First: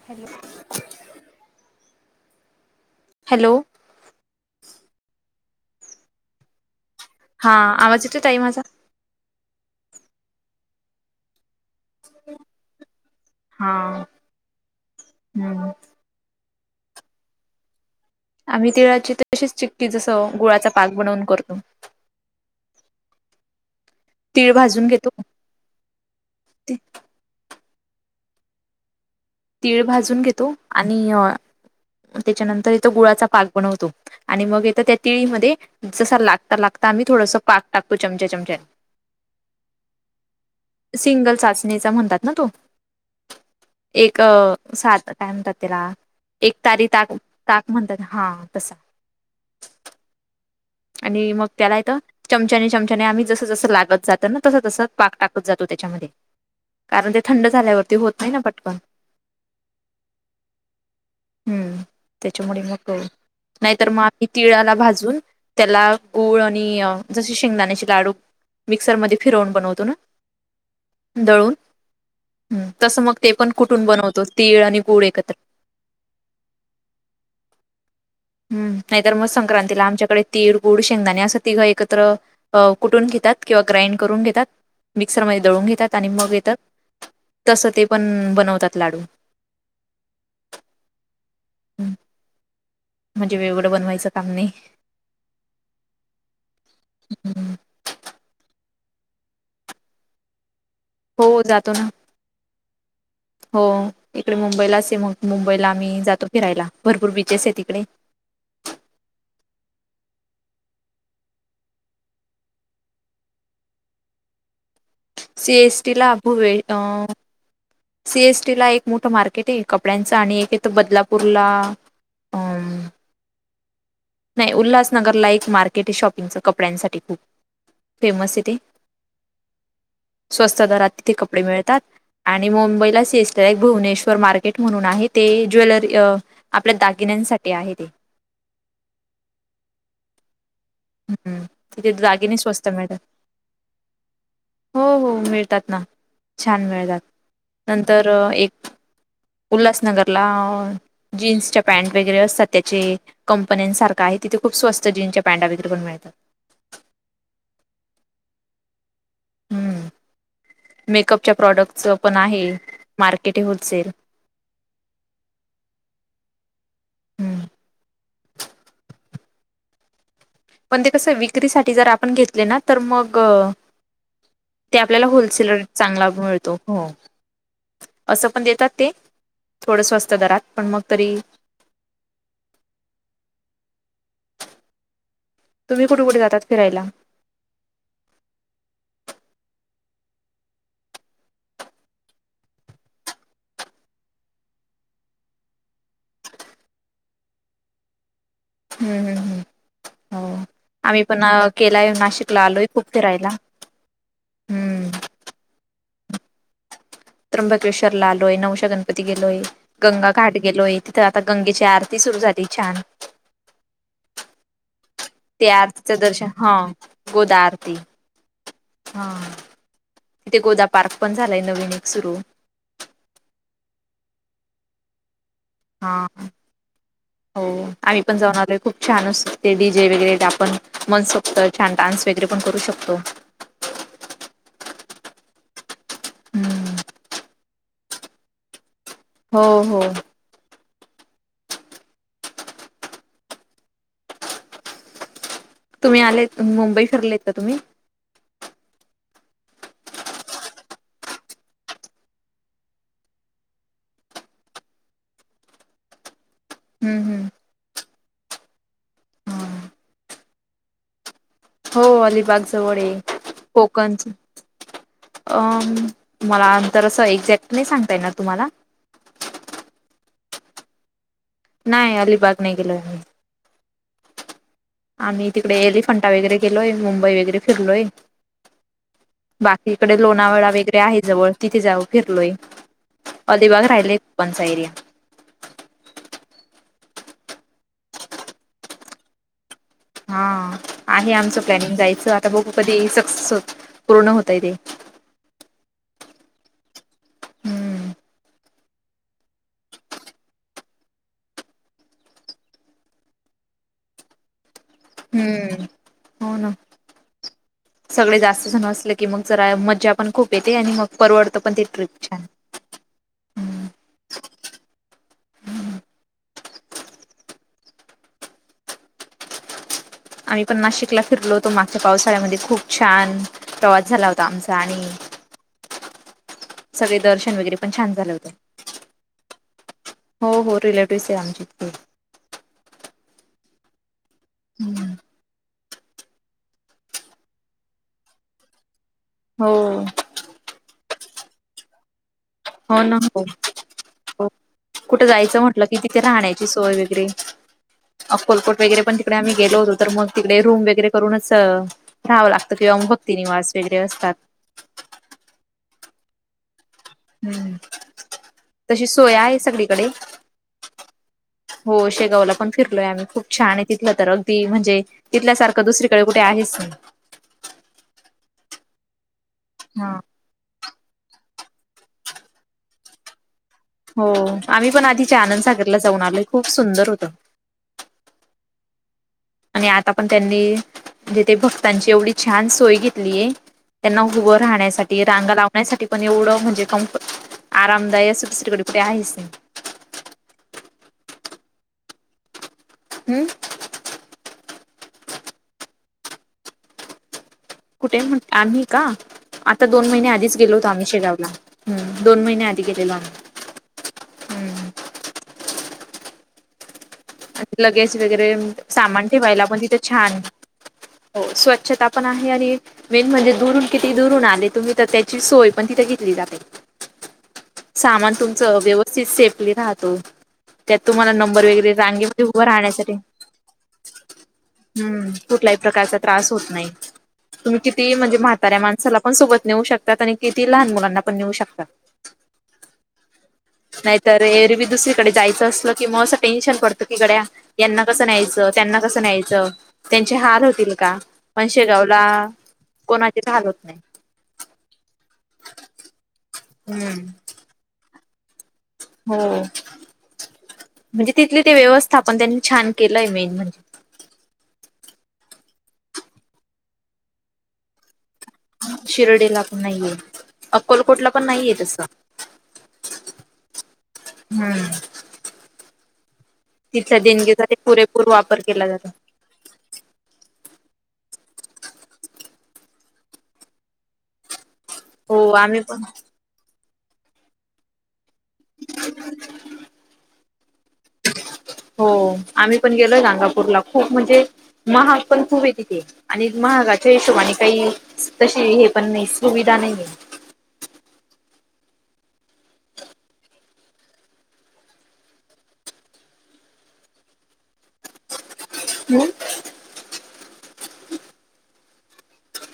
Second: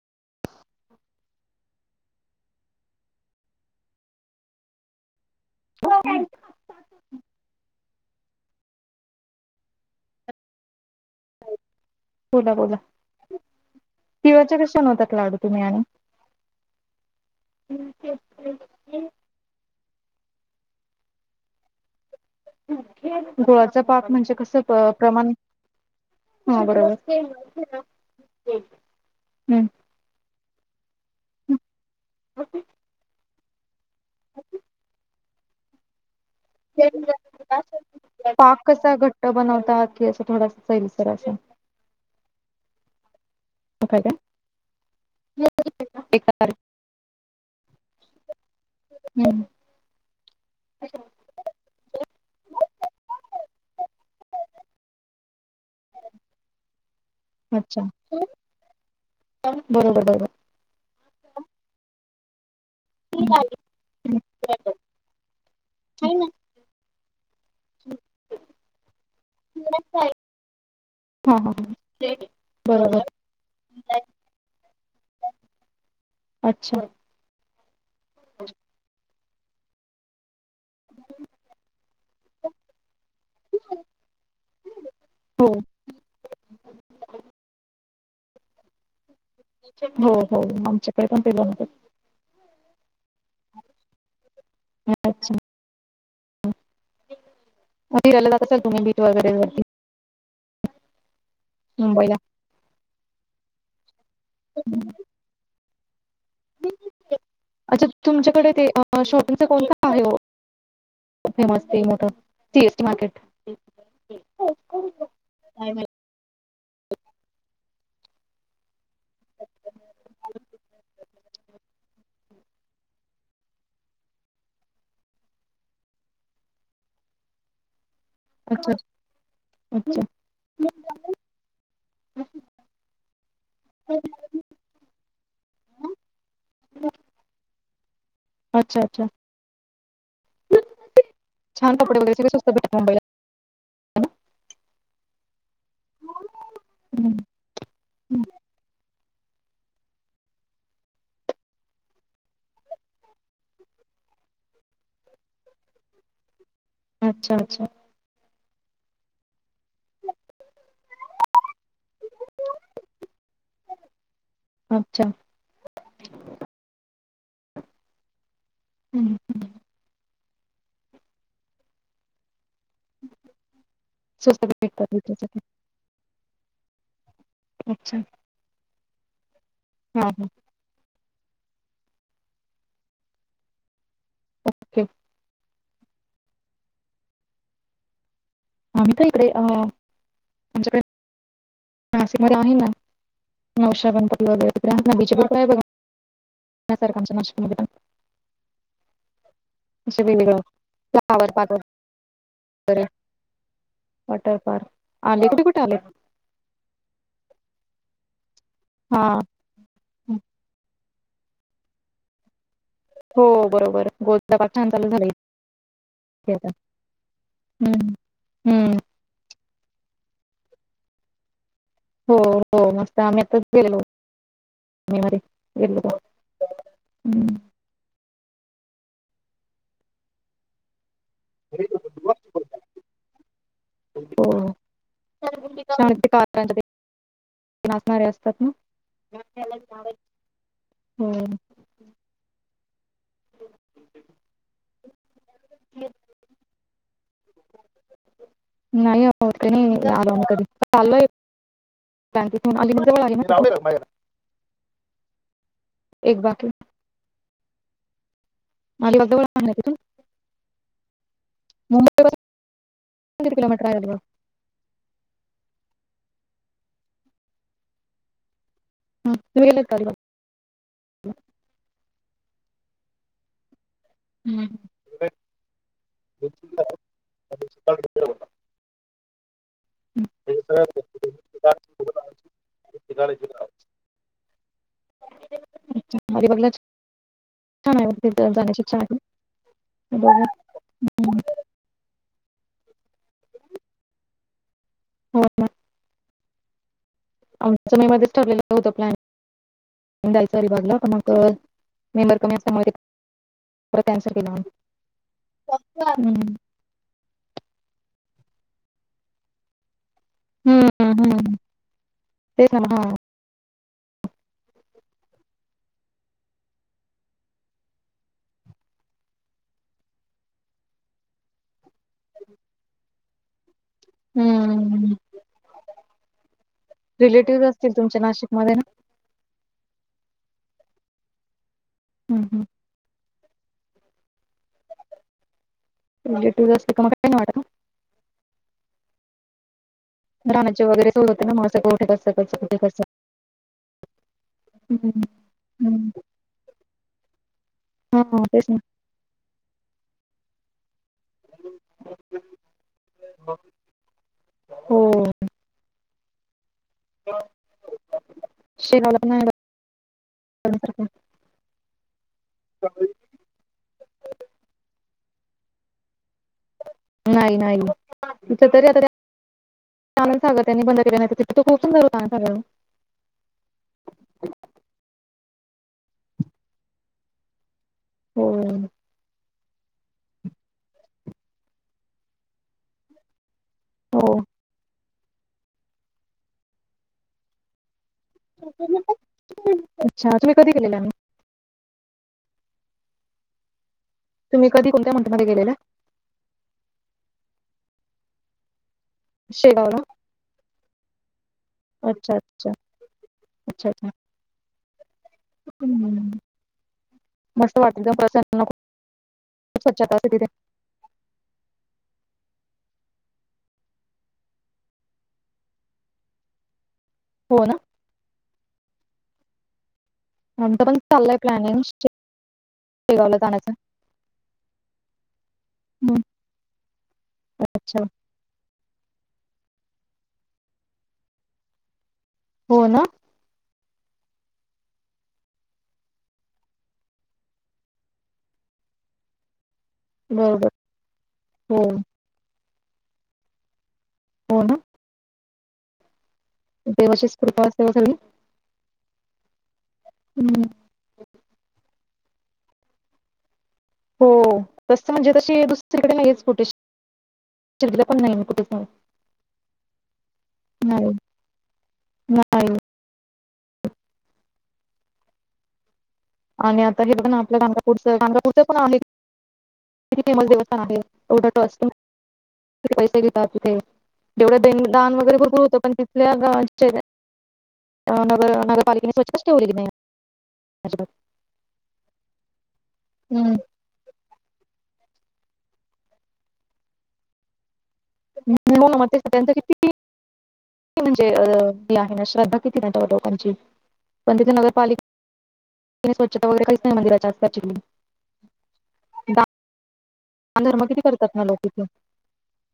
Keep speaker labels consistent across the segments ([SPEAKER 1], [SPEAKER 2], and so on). [SPEAKER 1] Hello. Hello.
[SPEAKER 2] [unintelligible]
[SPEAKER 1] हा आवाज येतोय ताई माझा?
[SPEAKER 2] बोला, बोला.
[SPEAKER 1] हा
[SPEAKER 2] तिळाच्या कशे बनवतात लाडू तुम्हीं
[SPEAKER 1] हम्म
[SPEAKER 2] आणि [unintelligible]
[SPEAKER 1] आम्हीं तिळाचे तशेंच चिक्की जसं गुळाचा पाक बनवून करतो.
[SPEAKER 2] गुळाचा पाक म्हणजे कस
[SPEAKER 1] तीळ भाजून घेतो
[SPEAKER 2] प्रमाण? ह बरोबर. [unintelligible]
[SPEAKER 1] तीळ भाजून घेतो आणि त्याच्यानंतर इथ गुळाचा पाक बनवतो. आणि मग इथं त्या तिळीमध्ये जसा लाग जसं लागता आम्ही थोडसं पाक टाकतो
[SPEAKER 2] पाक
[SPEAKER 1] चमच्या-चमच्यानी,
[SPEAKER 2] कसा घट्ट बनवतात की असं थोडासा सैलसर असा
[SPEAKER 1] सिंगल चास मे चा म्हणतात ना तो.
[SPEAKER 2] काय काय
[SPEAKER 1] एक अ सात काय म्हणतात त्याला, एक तारी ताक -ताक म्हणतात हां तसा.
[SPEAKER 2] हम्म
[SPEAKER 1] आणि मग त्याला इथं चमचाने- चमचाने आम्हीं जसं-जसं लागत जातं ना, तसं- तसं पाक टाकत जातो त्याच्यामध्ये. कारण ते थंड
[SPEAKER 2] अच्छा
[SPEAKER 1] झाल्यावरती होत नाही ना पटकन.
[SPEAKER 2] बरोबर बरोबर
[SPEAKER 1] हं.. त्याच्यामुळे मग, नाहीतर मग आम्हीं तिळाला भाजून ला गूळ आणि जसे शेंगदाण्याचे लाडू मिक्सर मध्ये फिरवून बनवतो ना,
[SPEAKER 2] हा, हा. ह.
[SPEAKER 1] ह.. तसं मग ते पण कुटून बनवतो तीळ आणि गुळ एकत्र.
[SPEAKER 2] अच्छा
[SPEAKER 1] हूं.. नाहीतर मग संक्रांतीला आमच्याकडे तीळ गुळ, शेंगदाणे असं तिघं एकत्र कुठून घेतात किंवा ग्राइंड करून घेतात. मिक्सरमध्ये
[SPEAKER 2] हो
[SPEAKER 1] दळून घेतात आणि मग येतात तस ते पण बनवतात लाडू.
[SPEAKER 2] हो, हो.. आमच्याकडे पण ते बनवतात.
[SPEAKER 1] म्हणजे वेगवेगडं बनवायचं काम नाही.
[SPEAKER 2] अच्छा
[SPEAKER 1] हुं..
[SPEAKER 2] मग फिरायला कसा तुम बीच वगैरे वरती-?
[SPEAKER 1] हो जातो ना,
[SPEAKER 2] मुंबईला
[SPEAKER 1] हो... इकडे मुंबईलाच हे मग मुंबईला आम्हीं जातो फिरायला भरपूर बीचेस आहेत ईकडे.
[SPEAKER 2] अच्छा तुमच्याकडे ते शॉपिंगचा कोणता आहे हो.? फेमस ते मोठं सीएसटी मार्केट.
[SPEAKER 1] सीएसटी ला अभूवे अं सीएसटी ला एक मोठं मार्केट आहे कपड्यांचं आणि एक इथंय बदलापूरला अ नाही उल्हासनगरला एक मार्केट आहे शॉपिंगचं कपड्यांसाठी खूप फेमस आहे ते.
[SPEAKER 2] अच्छा अच्छा
[SPEAKER 1] स्वस्त दरात तिथे कपडे मिळतात आणि मुंबईला सीएसटी ला एक असले एक भुवनेश्वर मार्केट पेठ म्हणून आहे ते ज्वेलरी अ आपल्या दागिन्यांसाठी आहे ते
[SPEAKER 2] अच्छा अच्छा
[SPEAKER 1] हम्म
[SPEAKER 2] छान कपडे
[SPEAKER 1] तिथ
[SPEAKER 2] वगैरे सगळे
[SPEAKER 1] दागिने स्वस्त
[SPEAKER 2] भेटतात मुंबईला
[SPEAKER 1] मिळतात. हो हो मिळतात ना छान मिळतात. नंतर
[SPEAKER 2] ना?
[SPEAKER 1] एक उल्हासनगरला जीन्सच्या पॅन्ट वगैरे असतात त्याचे कंपन्यांसारखं आहे तिथे खूप स्वस्त जीन्सच्या पॅन्टा कुठ पण मिळतात.
[SPEAKER 2] अच्छा अच्छा
[SPEAKER 1] हम्म मेकअपच्या प्रॉडक्टच पण आहे मार्केटिंग होलसेल
[SPEAKER 2] अच्छा
[SPEAKER 1] हम्म
[SPEAKER 2] हम् हम्
[SPEAKER 1] पण ते कसं विक्रीसाठी जर आपण घेतले ना तर मग
[SPEAKER 2] स्वस्त
[SPEAKER 1] ते
[SPEAKER 2] भेटतात
[SPEAKER 1] आपल्याला
[SPEAKER 2] विकायसाठी
[SPEAKER 1] होलसेल रेट चांगला मिळतो हो
[SPEAKER 2] अच्छा
[SPEAKER 1] तसं पण देतात ते, थोड
[SPEAKER 2] हा
[SPEAKER 1] स्वस्त
[SPEAKER 2] हा
[SPEAKER 1] दरात पण मग तरी
[SPEAKER 2] ओके.
[SPEAKER 1] तुम्ही कुठं कुठे जाता फिरायला.
[SPEAKER 2] आम्ही तर इकडे अ आमच्याकडे नाशिक मध्ये आहे ना नवश्या गणपती वगैरे ते [inaudible] आहे बघा पुण्यासारख आमच्या नाशिकमध्ये पण
[SPEAKER 1] हम्म हम्
[SPEAKER 2] असे
[SPEAKER 1] हम्
[SPEAKER 2] वेगवेगळं
[SPEAKER 1] हो आम्ही पण
[SPEAKER 2] फ्लावर पार्क
[SPEAKER 1] केलाय नाशिकला आलोय
[SPEAKER 2] वगैरे
[SPEAKER 1] खूप फिरायला.
[SPEAKER 2] वॉटर पार्क
[SPEAKER 1] हम्म
[SPEAKER 2] आले कुठे कुठे आले
[SPEAKER 1] त्र्यंबकेश्वरला आलोय नऊशा
[SPEAKER 2] हा
[SPEAKER 1] गणपती गेलोय. गंगाघाट गेलोय तिथं आता गंगेची आरती सुरू झाली छान
[SPEAKER 2] हो बरोबर गोदाबा छान चालू झालंय.
[SPEAKER 1] ते आजच आरतीच दर्शन हा गोदा आरती
[SPEAKER 2] हम्म हम्म
[SPEAKER 1] हा तिथे गोदा पार्क पण झालाय नवीन सुरू
[SPEAKER 2] हो हो मस्त आम्ही आताच गेलोलो. [inaudible]
[SPEAKER 1] हा हो आम्ही पण जाऊन आलोय खूप छान असतते डी जे वगैरे आपण मनसोक्त छान डान्स वगैरे पण करू शकतो.
[SPEAKER 2] [inaudible] आणणारे ते
[SPEAKER 1] हम्म
[SPEAKER 2] नाचणारे असतात ना.
[SPEAKER 1] हो हो
[SPEAKER 2] हम्म
[SPEAKER 1] तुम्ही आलेत मुंबई फिरलेत का तुम्ही?
[SPEAKER 2] नाही हो नाही आराम कर आलोय. बँकेतून आली जवळ आली. एक बाकी
[SPEAKER 1] हम्म हम्म
[SPEAKER 2] [unintelligible]
[SPEAKER 1] हो
[SPEAKER 2] मुंबई पासून
[SPEAKER 1] अलिबाग जवळये.
[SPEAKER 2] किती किलोमीटर आहे
[SPEAKER 1] कोकण
[SPEAKER 2] अलिबाग
[SPEAKER 1] अं, मला अंतर असं एक्झॅक्ट नाही सांगता येणार तुम्हाला?
[SPEAKER 2] हम्म तुम्ही गेल्यात का अलिबागला?
[SPEAKER 1] नाही अलिबाग नाही गेलोय आम्ही.
[SPEAKER 2] हम्म.
[SPEAKER 1] आम्ही तिकडे एलिफंटा वगैरे गेलोय. मुंबई वगैरे फिरलोय. बाकी ईकडे लोणावळा वैगेरे आहे जवळ, तिथे जाऊ फिरलोय. अलिबाग राहिले पणचा एरिया.
[SPEAKER 2] अलिबागला छा- छान आहे तिथं जाण्याची इच्छा आहे. हो
[SPEAKER 1] हां, आहे आमचं प्लॅनिंग जायचं आता बघू कधी सक्सेस पूर्ण होतय ते.
[SPEAKER 2] हो ना? आमच मे
[SPEAKER 1] हम्म
[SPEAKER 2] मध्येच ठेरलेलं होतं प्लॅन जायचं अलिबागला, पण मग मेंबर कमी असल्यामुळे परत कॅन्सल केलं
[SPEAKER 1] हम्म
[SPEAKER 2] आम्ही हम्म.
[SPEAKER 1] हो ना. सगळे जास्त जण असलं की मग जरा मज्जा पण खूप येते आणि मग
[SPEAKER 2] हम्म
[SPEAKER 1] परवडतं पण ते ट्रीप छान.
[SPEAKER 2] तेच ना मग हां.
[SPEAKER 1] हम्म आम्ही पण नाशिकला फिरलो होतो मागच्या पावसाळ्यामध्ये. खूप छान प्रवास झाला होता आमचा. आणि सगळे दर्शन
[SPEAKER 2] रिलेटिव्हस
[SPEAKER 1] वगैरे पण
[SPEAKER 2] असतील
[SPEAKER 1] छान
[SPEAKER 2] तुमचे
[SPEAKER 1] झालं होतं.
[SPEAKER 2] नाशिक मध्ये ना?
[SPEAKER 1] हो हो रिलेटिव्हस आहे आमची तिथे.
[SPEAKER 2] हम्म हम्म.
[SPEAKER 1] हम्म.
[SPEAKER 2] रिलेटिव्हस असले की मग काही नाही वाटत ओ.
[SPEAKER 1] हो.
[SPEAKER 2] राहाण्याची वगैरे सोय होते ना मग असं कुठे कसं कसं
[SPEAKER 1] हो
[SPEAKER 2] कसं
[SPEAKER 1] ना हो
[SPEAKER 2] हम्म
[SPEAKER 1] कुठे जायचं म्ह टल की
[SPEAKER 2] हम्म
[SPEAKER 1] तिथे राहण्याची सोय वगैरे,
[SPEAKER 2] हा तेच ना
[SPEAKER 1] अक्कलकोट वगैरे पण तिकडे आम्ही गेलो होत तर मग तिकडे रूम वैगेरे करूनच राहावं लागतं, किंवा भक्ती निवास वैगेरे असतात.
[SPEAKER 2] हो.
[SPEAKER 1] हम्म तशी सोय आहे सगळीकडे.
[SPEAKER 2] नाहीतर काय?
[SPEAKER 1] हो, शेगावला पण फिरलोय आम्ही खूप छान आहे. तिथलं तर अगदी म्हणजे तिथल्यासारखं दुसरीकडे कुठे आहेच नाही.
[SPEAKER 2] नाही नाही तिथ तरी आता त्या
[SPEAKER 1] हां.
[SPEAKER 2] आनंदसागर त्यांनी बंद केला, नाहीतर तिथं तो खूप सुंदर होतं आनंदसागर ओ.
[SPEAKER 1] हो आम्ही पण आधीच्या आनंदसागरला जाऊन आलोय. खूप सुंदर होत.
[SPEAKER 2] होय.
[SPEAKER 1] आणि आता पण त्यांनी म्हणजे ते भक्तांची एवढी छान सोय घेतलीये. त्यांना
[SPEAKER 2] हो
[SPEAKER 1] उभं राहण्यासाठी, रांगा लावण्यासाठी पण एवढं म्हणजे कमफ- आरामदायी असं दुसरीकडे कुठे आहेच नाही.
[SPEAKER 2] अच्छा! तुम्ही कधी गेलेल्या आणि?
[SPEAKER 1] हम्म?
[SPEAKER 2] तुम्ही कधी कोणत्या मंथमध्ये गेलेल्या?
[SPEAKER 1] कुठे म्हण आम्ही का? आता
[SPEAKER 2] शेगावला
[SPEAKER 1] दोन महिने आधीच गेलो होतो आम्ही शेगावला. हम्म
[SPEAKER 2] अच्छा!
[SPEAKER 1] दोन महिने
[SPEAKER 2] अच्छा!
[SPEAKER 1] आधी गेलेलो आम्ही
[SPEAKER 2] अच्छा!
[SPEAKER 1] हम्म
[SPEAKER 2] चुकंन म्हणून.
[SPEAKER 1] लगेज वगैरे. सामान ठेवायला पण
[SPEAKER 2] खूप
[SPEAKER 1] तिथं,
[SPEAKER 2] स्वच्छता असते
[SPEAKER 1] छान.
[SPEAKER 2] तिथे
[SPEAKER 1] हो. स्वच्छता पण आहे आणि मेन म्हणजे, दुरून किती दुरून आले तुम्ही. तर त्याची सोय पण तिथे घेतली जाते.
[SPEAKER 2] हो, ना.
[SPEAKER 1] सामान तुमचं, व्यवस्थित सेफली राहतो.
[SPEAKER 2] आमचं पण
[SPEAKER 1] त्यात तुम्हाला
[SPEAKER 2] चाललंय
[SPEAKER 1] नंबर
[SPEAKER 2] प्लॅनिंग
[SPEAKER 1] वगैरे, रांगे त उभं राहण्यासाठी.
[SPEAKER 2] शेगावला जाण्याचं
[SPEAKER 1] हम्म. कुठल्याही प्रकारचा
[SPEAKER 2] हम्म.
[SPEAKER 1] त्रास होत नाही. तुम्ही
[SPEAKER 2] अच्छा
[SPEAKER 1] किती म्हणजे, म्हाताऱ्या माणसाला पण सोबत नेऊ शकतात आणि किती लहान मुलांना पण नेऊ शकतात.
[SPEAKER 2] हो, ना.
[SPEAKER 1] नाहीतर, एरवी दुसरीकडे जायचं असलं, कि मग असं टेन्शन पड तं की गड्या, यांना कसं न्यायचं. त्यांना कसं न्यायचं. त्यांचे हाल
[SPEAKER 2] बरोबर
[SPEAKER 1] होतील का? पण
[SPEAKER 2] हो
[SPEAKER 1] शेगावला, कोणाचेच हाल होत नाही.
[SPEAKER 2] हो, ना. देवाचीच कृपा असावी, झाली.
[SPEAKER 1] होओ.
[SPEAKER 2] हम्.
[SPEAKER 1] म्हणजे तिथले ते व्यवस्थापन. त्यांनी छान केलंय, मेन म्हणजे.
[SPEAKER 2] हो. तसं म्हणजे तशी, दुसरीकडे नाहीच कुठे शाळा. शिर्डीला पण नाही, कुठच.
[SPEAKER 1] शिर्डीला पण नाहीये.
[SPEAKER 2] नाही,
[SPEAKER 1] अक्कलकोटला पण नाहीये तसं. [inaudible]
[SPEAKER 2] नाही
[SPEAKER 1] हम्म.
[SPEAKER 2] आणि आता हे
[SPEAKER 1] तिथल्या
[SPEAKER 2] बघा ना, आपल्या
[SPEAKER 1] देणगीसाठी
[SPEAKER 2] गाणगापूरचं.
[SPEAKER 1] पुरेपूर वापर
[SPEAKER 2] गाणगापूरचं पण
[SPEAKER 1] केला
[SPEAKER 2] आहे.
[SPEAKER 1] जातो.
[SPEAKER 2] किती फेमस देवस्थान आहे. एवढं ट्रस्ट किती पैसे घेतात, तिथे. जेवढं देन - दानं वगैरे
[SPEAKER 1] हो
[SPEAKER 2] भरपूर होतं.
[SPEAKER 1] आम्ही
[SPEAKER 2] पण तिथल्या, गावाचे अ नगर नगरपालिकेने स्वच्छताच ठेवलेली नाही. अजिबात.
[SPEAKER 1] हो, आम्ही पण गेलोय,
[SPEAKER 2] हं.
[SPEAKER 1] गाणगापूरला. खूप म्हणजे, महाग पण खूपय तिथे आणि महागाच्या हिशोबाने कायी स् तशी हे
[SPEAKER 2] हो ना, मग
[SPEAKER 1] पण
[SPEAKER 2] तेच
[SPEAKER 1] नाही.
[SPEAKER 2] त्यांचं
[SPEAKER 1] सुविधा
[SPEAKER 2] किती
[SPEAKER 1] नाहीये.
[SPEAKER 2] म्हणजे अ ही आहे ना. श्रद्धा कितीत लोकांची. पण तिथं नगरपालि ची स्वच्छता वगैरे, काहीच नाही. मंदिराच्या आत. ऍक्च्युली.
[SPEAKER 1] [unintelligible]
[SPEAKER 2] दानधर्म किती करतात ना, लोक तिथं.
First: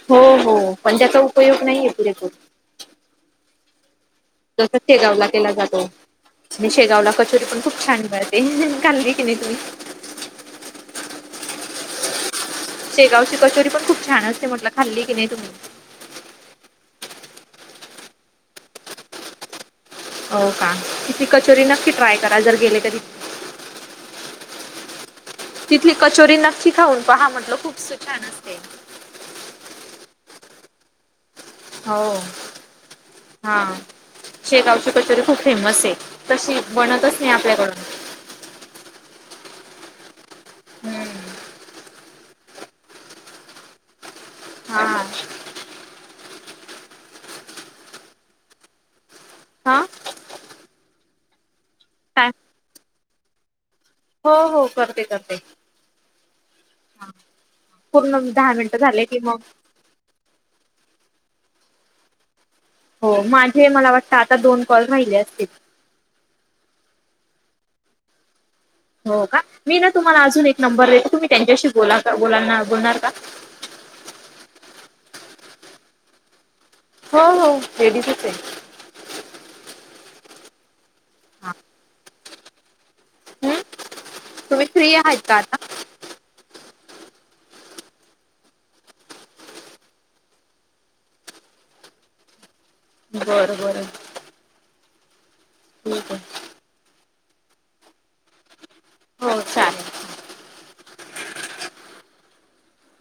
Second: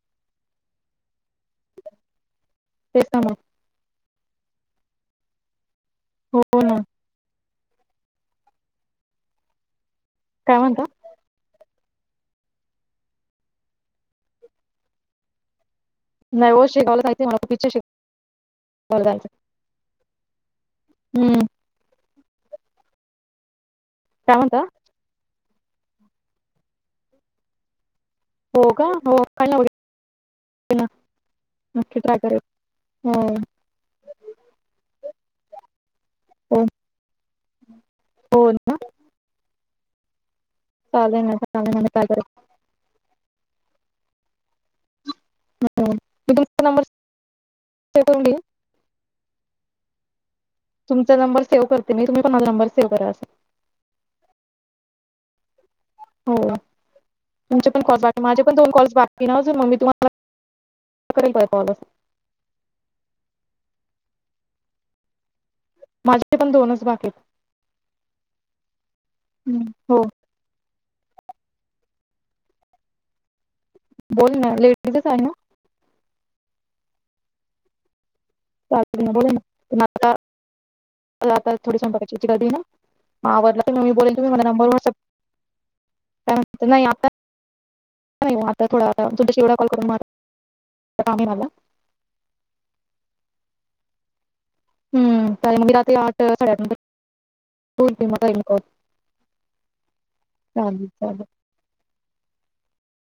[SPEAKER 1] हो, हो. पण ज्याचा उपयोग नाहीये, पुरेपूर.
[SPEAKER 2] तेच ना, मग.
[SPEAKER 1] जसं शेगावला केला जातो.
[SPEAKER 2] हो
[SPEAKER 1] आणि
[SPEAKER 2] ना
[SPEAKER 1] शेगावला कचोरी पण खूप छान बरं ते, खाल्ली की नाही, तुम्ही.
[SPEAKER 2] काय म्हणता?
[SPEAKER 1] शेगावची कचोरी पण खूप छान असते. म्हटलं, खाल्ली की, नाही तुम्ही.
[SPEAKER 2] नाही ओ. शेगावला जायचंय मला. खूप इच्छाय, शेगावला जायचं.
[SPEAKER 1] हो, का? तिथली
[SPEAKER 2] हम्म
[SPEAKER 1] कचोरी नक्की ट्राय करा. जर गेले कधी
[SPEAKER 2] काय म्हणता?
[SPEAKER 1] तिथली कचोरी नक्की खाऊन पहा म्हटलं. खूप स छान असते.
[SPEAKER 2] हो, का? हो. खाईन नं. [unintelligible] नक्की
[SPEAKER 1] हो
[SPEAKER 2] ट्राय करेन. हो.
[SPEAKER 1] हा शेगावची कचोरी खूप फेमस आहे. तशी
[SPEAKER 2] हो
[SPEAKER 1] बनतच नाही आपल्याकडून.
[SPEAKER 2] हो ना.
[SPEAKER 1] [unintelligible]
[SPEAKER 2] चालेल ना. चालेल कालपर्यंत
[SPEAKER 1] हा
[SPEAKER 2] हो सेव्ह करून घेईन
[SPEAKER 1] हा
[SPEAKER 2] तुमचा नंबर सेव करते मी. तुम्ही
[SPEAKER 1] काय
[SPEAKER 2] पण माझा नंबर सेव्ह करा अस.
[SPEAKER 1] हो हो करते करते.
[SPEAKER 2] हो. तुमचे पण दोन कॉल.
[SPEAKER 1] पूर्ण
[SPEAKER 2] माझे
[SPEAKER 1] दहा
[SPEAKER 2] पण दोन
[SPEAKER 1] मिनिटं
[SPEAKER 2] कॉल्स
[SPEAKER 1] झाले की
[SPEAKER 2] बाकी ना अजून मग मी तुम्हा कुठपर्यंत आहे कॉल वर.
[SPEAKER 1] हो माझे मला वाटतं आता दोन कॉल राहिले असतील.
[SPEAKER 2] माझे पण दोनच बाकी आहेत.
[SPEAKER 1] हो का?
[SPEAKER 2] हम्म.
[SPEAKER 1] मी ना
[SPEAKER 2] हो
[SPEAKER 1] तुम्हाला अजून एक नंबर देतो तुम्ही त्यांच्याशी बोला बोलाल ना? बोलणार का?
[SPEAKER 2] बोल ना. लेडिजच आहे ना?
[SPEAKER 1] हो हो लेडीजच आहे.
[SPEAKER 2] बोला ना. मग आपला
[SPEAKER 1] हा.
[SPEAKER 2] आपल्याला थोडी सांभाळायची. त्याला देणार.
[SPEAKER 1] हम्म
[SPEAKER 2] आवडलं म मी बोलेल तुम्ही मला नंबर व्हॉटसॲप
[SPEAKER 1] फ्री आहात का आता
[SPEAKER 2] काय म्हणत नाही आता नाही वो आता थोडा आता तुमच्याशी एवढा कॉल करून म काम नाही राहला
[SPEAKER 1] बरं बरं.
[SPEAKER 2] हम्म चालेल मी रात्री
[SPEAKER 1] ठीक
[SPEAKER 2] आठ साडेआठ नंतर बोलते मी कॉल करून.
[SPEAKER 1] हो चालेल.
[SPEAKER 2] चालेल चालेल.